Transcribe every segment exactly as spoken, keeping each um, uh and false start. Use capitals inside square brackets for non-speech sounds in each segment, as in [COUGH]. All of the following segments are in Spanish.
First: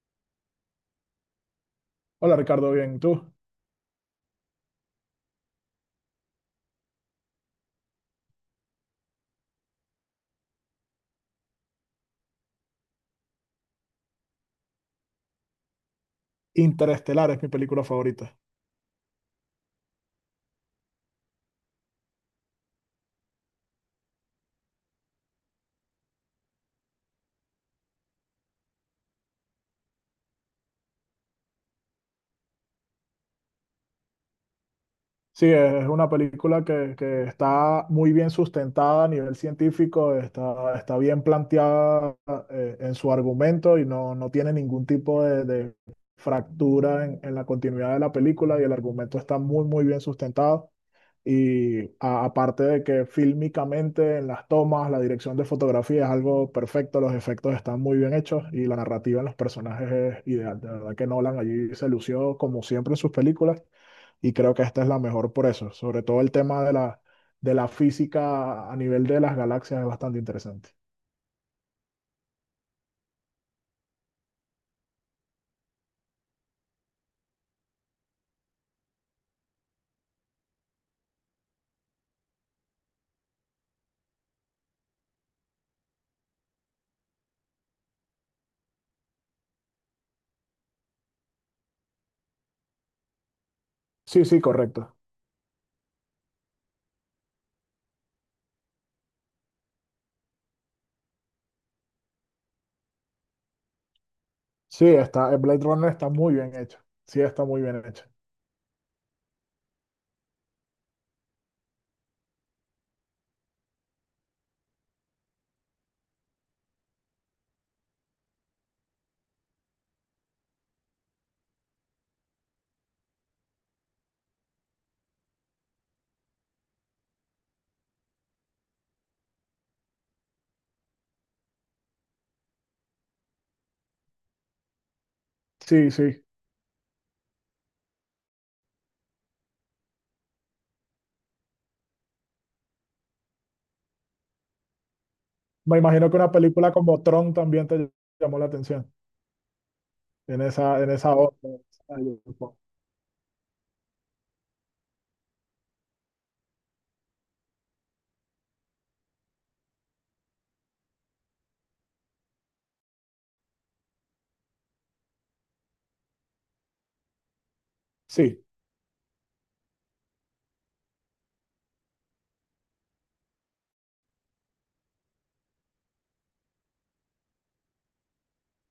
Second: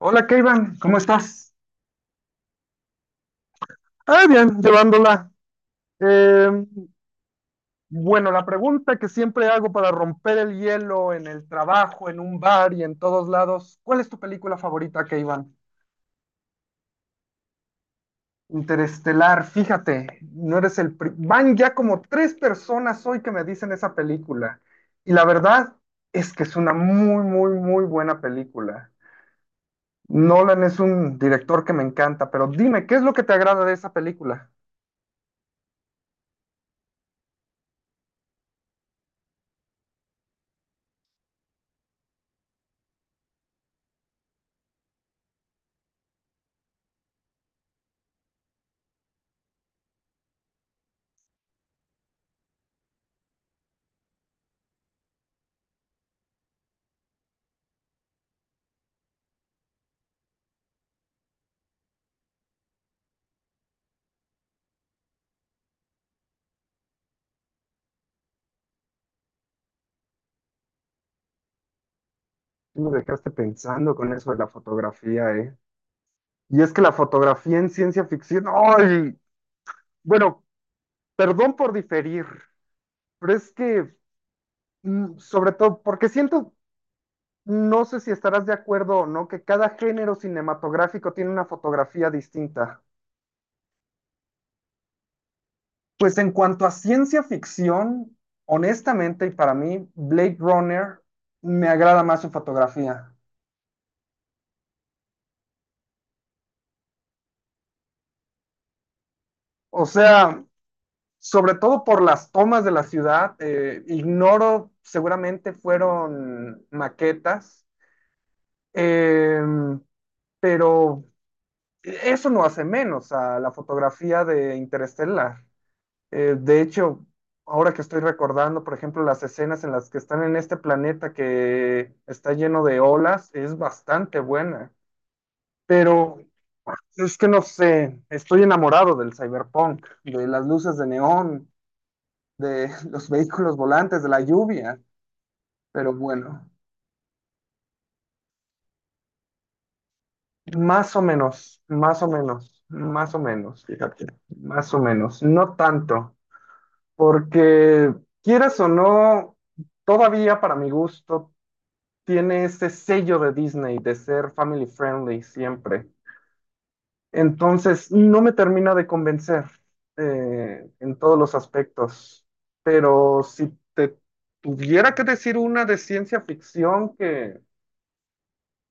Hola, Kevin, ¿cómo estás? Hola Ricardo, bien, ¿y tú? Ah, bien, llevándola. Eh, bueno, la pregunta que siempre hago para romper el hielo en el trabajo, en un bar y en todos lados, ¿cuál es tu película favorita, Iván? Interestelar es mi película favorita. Interestelar, fíjate, no eres el... pri- Van ya como tres personas hoy que me dicen esa película. Y la verdad es que es una muy, muy, muy buena película. Nolan es un director que me encanta, pero dime, ¿qué es lo que te agrada de esa película? Sí, es una película que, que está muy bien sustentada a nivel científico, está, está bien planteada eh, en su argumento y no, no tiene ningún tipo de, de fractura en, en la continuidad de la película y el argumento está muy, muy bien sustentado. Y a- aparte de que fílmicamente en las tomas, la dirección de fotografía es algo perfecto, los efectos están muy bien hechos y la narrativa en los personajes es ideal. De verdad que Nolan allí se lució como siempre en sus películas y creo que esta es la mejor por eso. Sobre todo el tema de la, de la física a nivel de las galaxias es bastante interesante. Sí. Me dejaste pensando con eso de la fotografía, ¿eh? Y es que la fotografía en ciencia ficción, ¡ay! Bueno, perdón por diferir, pero es que, mm, sobre todo, porque siento, no sé si estarás de acuerdo o no, que cada género cinematográfico tiene una fotografía distinta. Sí, sí, correcto. Pues en cuanto a ciencia ficción, honestamente, y para mí, Blade Runner me agrada más su fotografía. Sí, está, el Blade Runner está muy bien hecho. Sí, está muy bien hecho. O sea, sobre todo por las tomas de la ciudad, eh, ignoro, seguramente fueron maquetas, eh, pero eso no hace menos a la fotografía de Interestelar. Eh, de hecho, ahora que estoy recordando, por ejemplo, las escenas en las que están en este planeta que está lleno de olas, es bastante buena. Sí, Pero sí. es que no sé, estoy enamorado del cyberpunk, de las luces de neón, de [LAUGHS] los vehículos volantes, de la lluvia, Me pero imagino que una bueno, película como Tron también te llamó la atención en esa, en más o esa onda. menos, más o menos, más o menos, fíjate, más o menos, no tanto, porque quieras o no, todavía para mi gusto tiene ese sello de Disney de ser family friendly siempre. Entonces, no me Sí, termina de convencer eh, en todos los aspectos, pero si te tuviera que decir una de ciencia ficción que...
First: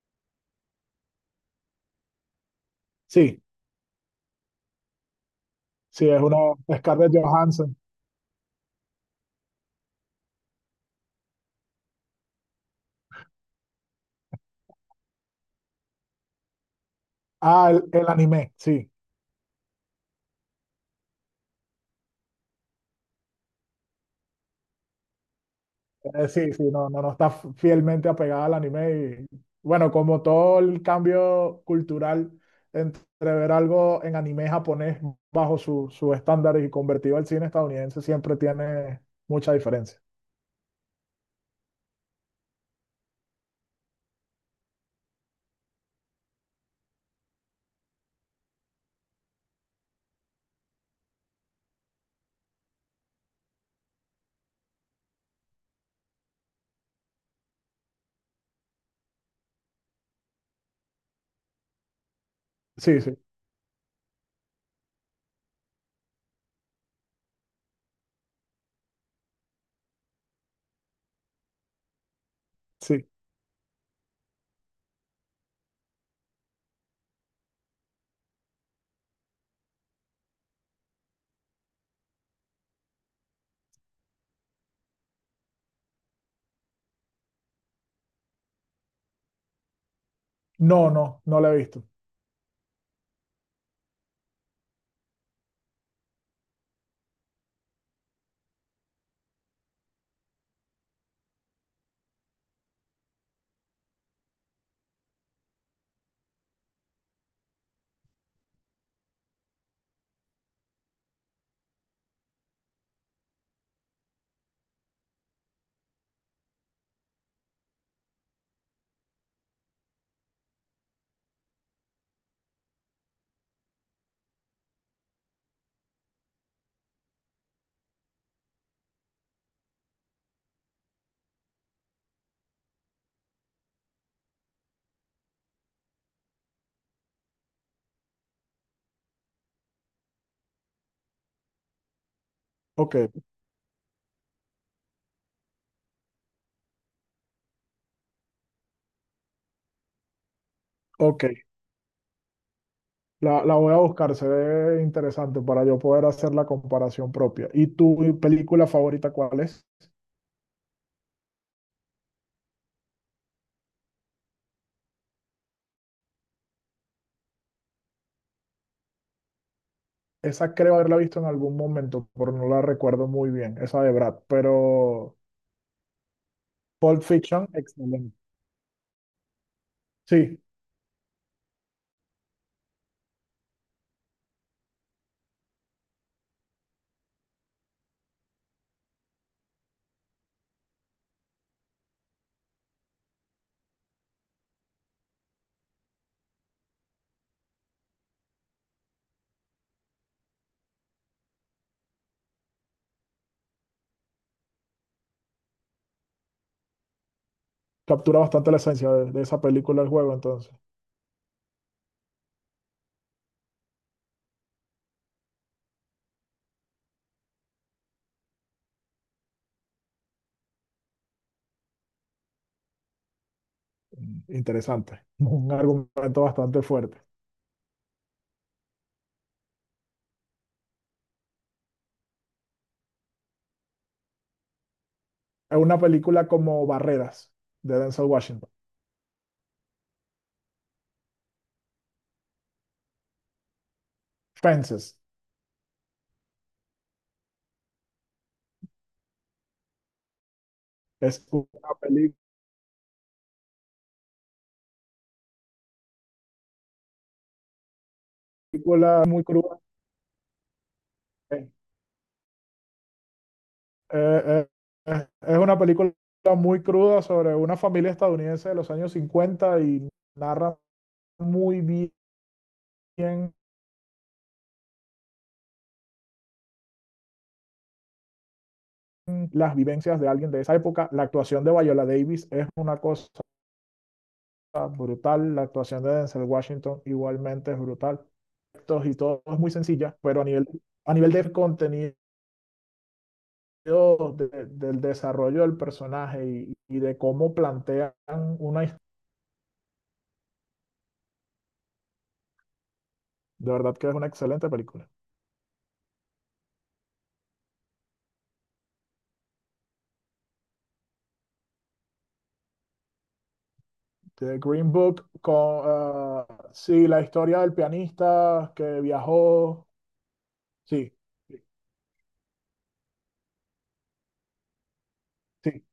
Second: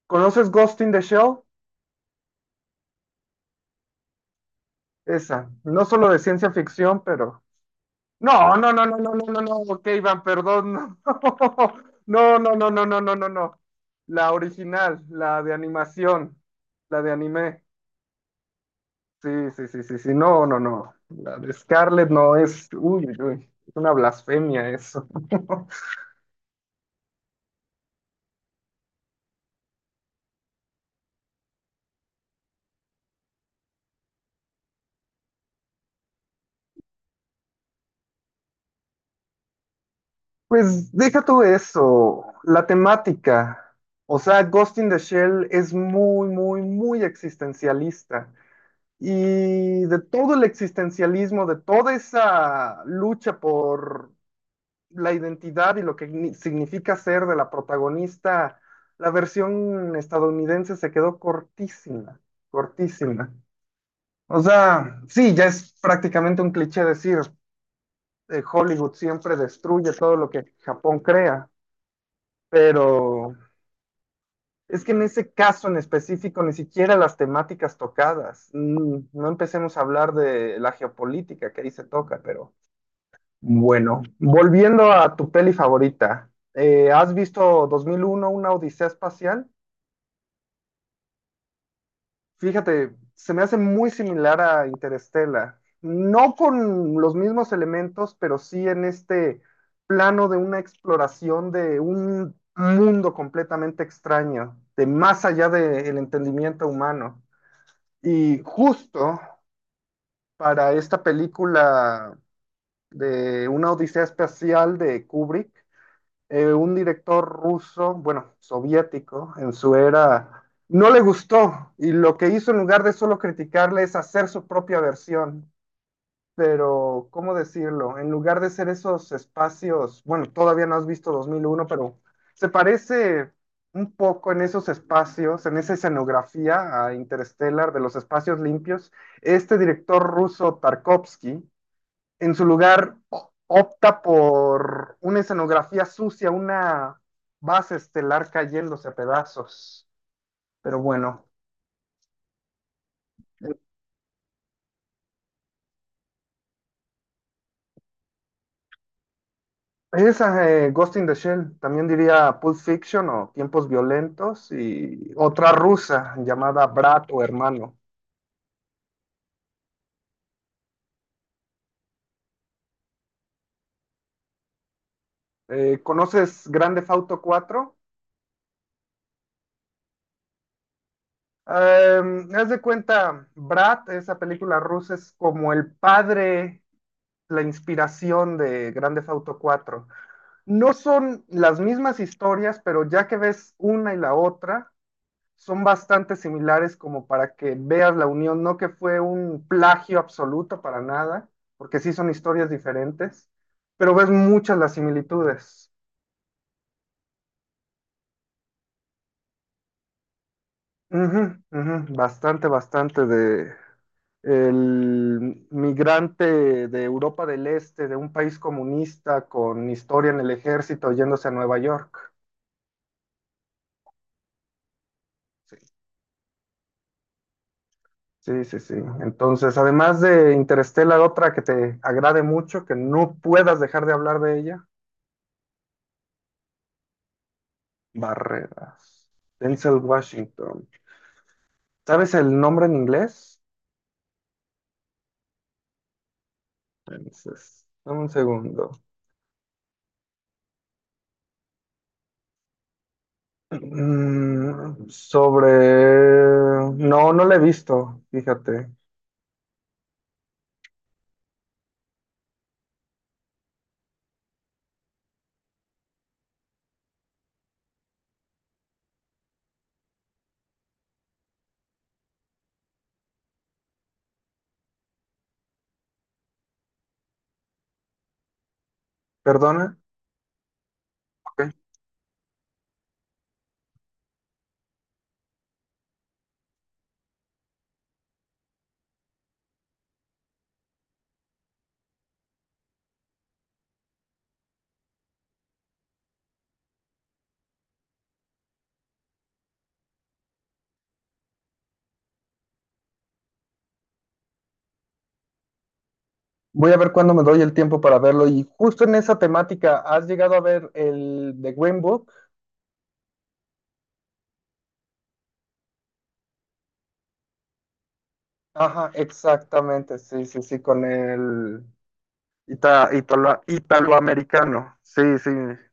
¿Conoces Ghost in the Shell? sí, Esa, no solo sí, de es una ciencia ficción, Scarlett pero... Johansson. No, no, no, no, no, no, no, no, ok, Iván, perdón, no, [LAUGHS] no, no, no, no, no, no, no, no. La original, la de animación, la de anime. Ah, el, el anime, sí. Sí, sí, sí, sí, sí, no, no, no. La de Scarlett no es, uy, uy, uy, es una blasfemia eso. [LAUGHS] Eh, sí, sí, no, no, no está fielmente apegada al anime. Y bueno, como todo el cambio cultural entre ver algo en anime japonés bajo su- sus estándares y convertido al cine estadounidense, siempre tiene mucha diferencia. Pues deja tú eso, la temática. O sea, Ghost in the Shell es muy, muy, muy existencialista, y de todo el existencialismo, de toda esa lucha por la identidad y lo que significa ser de la protagonista, la versión estadounidense se quedó cortísima, Sí, sí, cortísima. O sea, sí, ya es prácticamente un cliché decir, eh, Hollywood siempre destruye todo lo que Japón crea, sí. pero... Es que en ese caso en específico, ni siquiera las temáticas tocadas. Mm, No empecemos a hablar de la geopolítica que ahí se toca, pero bueno, volviendo a tu peli favorita, eh, ¿has visto dos mil uno, una odisea espacial? No, no, no la he visto. Fíjate, se me hace muy similar a Interestela. No con los mismos elementos, pero sí en este plano de una exploración de un mundo completamente extraño, de más allá del entendimiento humano. Y justo para esta película de una odisea espacial de Kubrick, eh, un director ruso, bueno, soviético, en su era, no le gustó y lo que hizo en lugar de solo criticarle es hacer su propia versión, pero ¿cómo decirlo? En lugar de ser esos espacios, bueno, todavía no has visto dos mil uno, pero se parece un poco en esos espacios, en esa escenografía a Interstellar de los espacios limpios. Este director ruso Tarkovsky, en su Ok, lugar, o- opta por una escenografía sucia, una base estelar cayéndose a pedazos. Pero ok. bueno. La, la voy a buscar, se ve interesante para yo poder hacer la comparación propia. ¿Y tu película favorita cuál es? Esa, eh, Ghost in the Shell, también diría Pulp Fiction o Tiempos Violentos y otra rusa llamada Brat o Hermano. Esa creo haberla visto en algún momento, pero no la recuerdo muy bien, esa de Brad, pero Eh, ¿conoces Grand Theft Pulp Auto Fiction, cuatro? excelente. Sí, Eh, haz de cuenta, Brat, esa película rusa, es como el padre, la inspiración de Grand Theft Auto cuatro. No son las mismas historias, pero ya que ves una y la otra, son bastante similares como para que veas la unión, no que fue un plagio absoluto para nada, porque sí son historias diferentes, pero ves muchas las similitudes. captura bastante la esencia de, de esa película del juego, entonces, Ujú, ujú, bastante, bastante de el migrante de Europa del Este, de un país comunista con historia en el ejército yéndose a Nueva York. mm, interesante. Un Sí, argumento bastante fuerte. sí, sí. Sí. Entonces, además de Interstellar, otra que te agrade mucho, que no puedas dejar de hablar de ella. Es una película como Barreras, de Denzel Washington. Barreras. Denzel Washington. ¿Sabes el nombre en inglés? Fences, Entonces, dame un segundo. es una Mm, sobre... No, no lo he visto, fíjate. película muy cruda. eh, eh, eh, es una película muy cruda sobre una familia estadounidense de los años cincuenta y narra muy bien las ¿Perdona? vivencias de alguien de esa época. La actuación Ok. de Viola Davis es una cosa brutal. La actuación de Denzel Washington igualmente es brutal. Y todo es muy sencilla, pero a nivel, a nivel de contenido, de, del desarrollo del personaje y, y, de cómo plantean una historia, de verdad que es una excelente película. Voy a ver cuándo me doy el tiempo para verlo. Y justo en esa temática, ¿has llegado a ver el de Green Book? The Green Book, con, uh, sí, la historia del pianista que Ajá, viajó, exactamente, sí, sí, sí, con sí, el ita- italo- italoamericano. Sí, sí, sí,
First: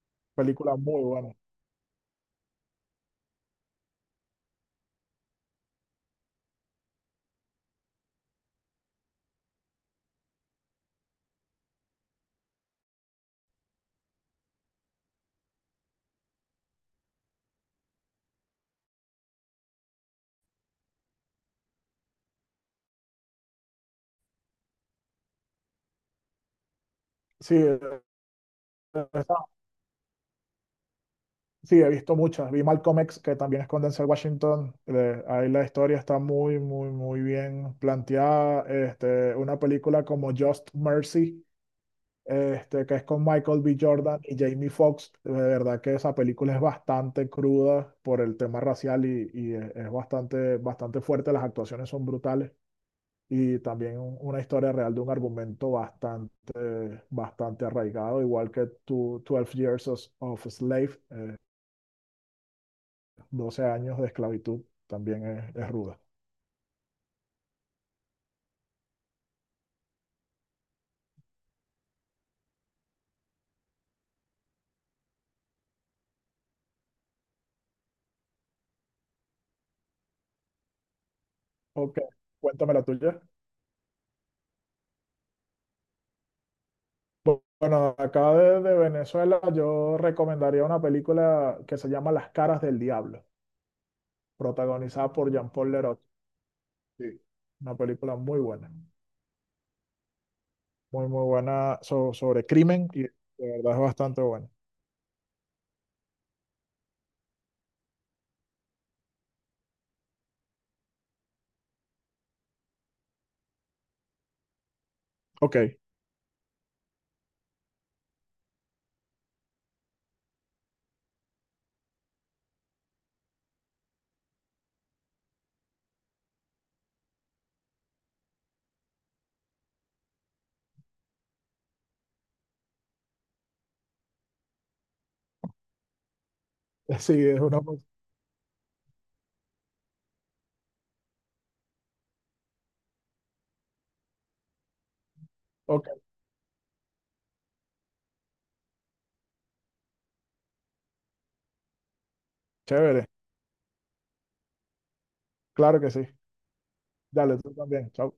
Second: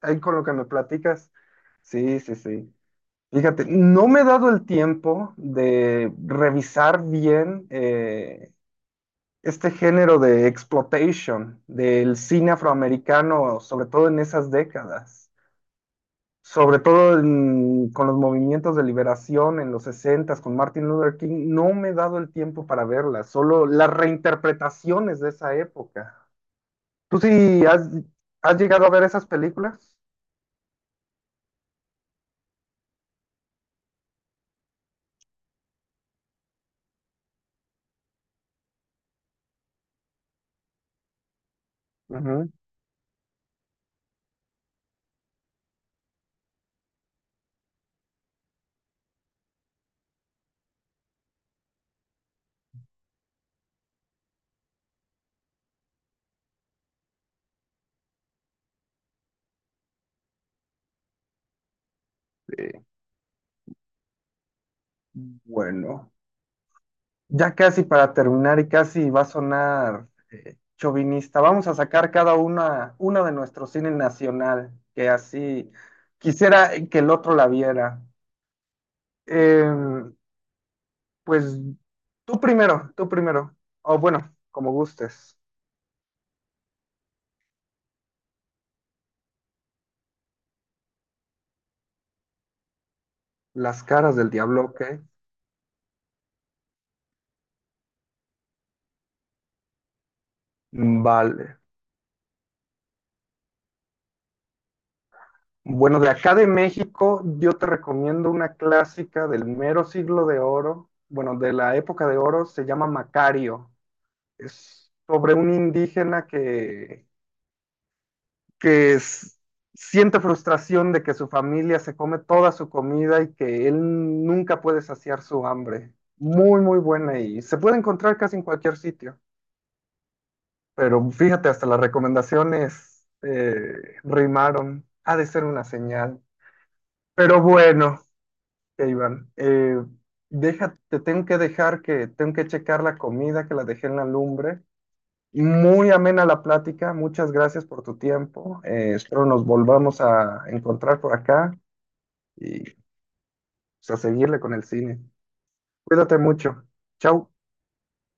ahí con lo que me película muy platicas. buena. Sí, sí, sí. Fíjate, no me he dado el tiempo de revisar bien eh, este género de exploitation del cine afroamericano, sobre todo en esas décadas, sobre todo en- con los movimientos de liberación en los sesentas con Martin Luther King. No me he dado el tiempo para verlas, solo las reinterpretaciones de esa época. ¿Tú Sí, sí has, has llegado a ver esas esa. películas? Sí, he visto muchas. Vi Malcolm X, que también es con Denzel Washington. Eh, ahí la historia está muy, muy, muy bien planteada. Este, una película como Just Mercy, Ujú, este, que es con Michael B. Jordan y Jamie Foxx. De verdad que esa película es bastante cruda por el tema racial y, y es, es bastante, bastante fuerte. Las actuaciones son brutales y también un- una historia real de un argumento bastante, bastante arraigado, igual que tu- Twelve Years of of a Slave. sí. Doce años de esclavitud también es, es ruda. Bueno. Ya casi para terminar y casi va a sonar eh, chauvinista. Vamos a sacar cada una, una de nuestro cine nacional, que así quisiera que el otro la viera. Eh, pues Ok, tú cuéntame la primero, tú tuya. primero. O bueno, como gustes. Bu- Bueno, acá de, de Venezuela yo recomendaría una película que se llama Las caras del diablo, Las caras del diablo, ok. protagonizada por Jean-Paul Leroy. Sí. Una película muy buena, muy muy Vale. buena so- sobre crimen y de verdad es bastante buena. Bueno, de acá de México, yo te recomiendo una clásica del mero siglo de oro, bueno, de la época de oro, se llama Macario. Es sobre un Ok, indígena que, que es- siente frustración de que su familia se come toda su comida y que él nunca puede saciar su hambre. Muy, muy buena y se puede encontrar casi en cualquier sitio. Pero fíjate, hasta las recomendaciones eh, rimaron. Ha de ser una señal. [LAUGHS] sí, es Pero una... bueno, Iván, eh, deja- te tengo que dejar que tengo que checar la comida que la dejé en la lumbre. Ok, Muy amena la plática, muchas gracias por tu tiempo. eh, espero nos volvamos a encontrar por acá y pues, chévere, a seguirle con el cine. claro que sí. Cuídate mucho. Chau. Dale, tú también, chao.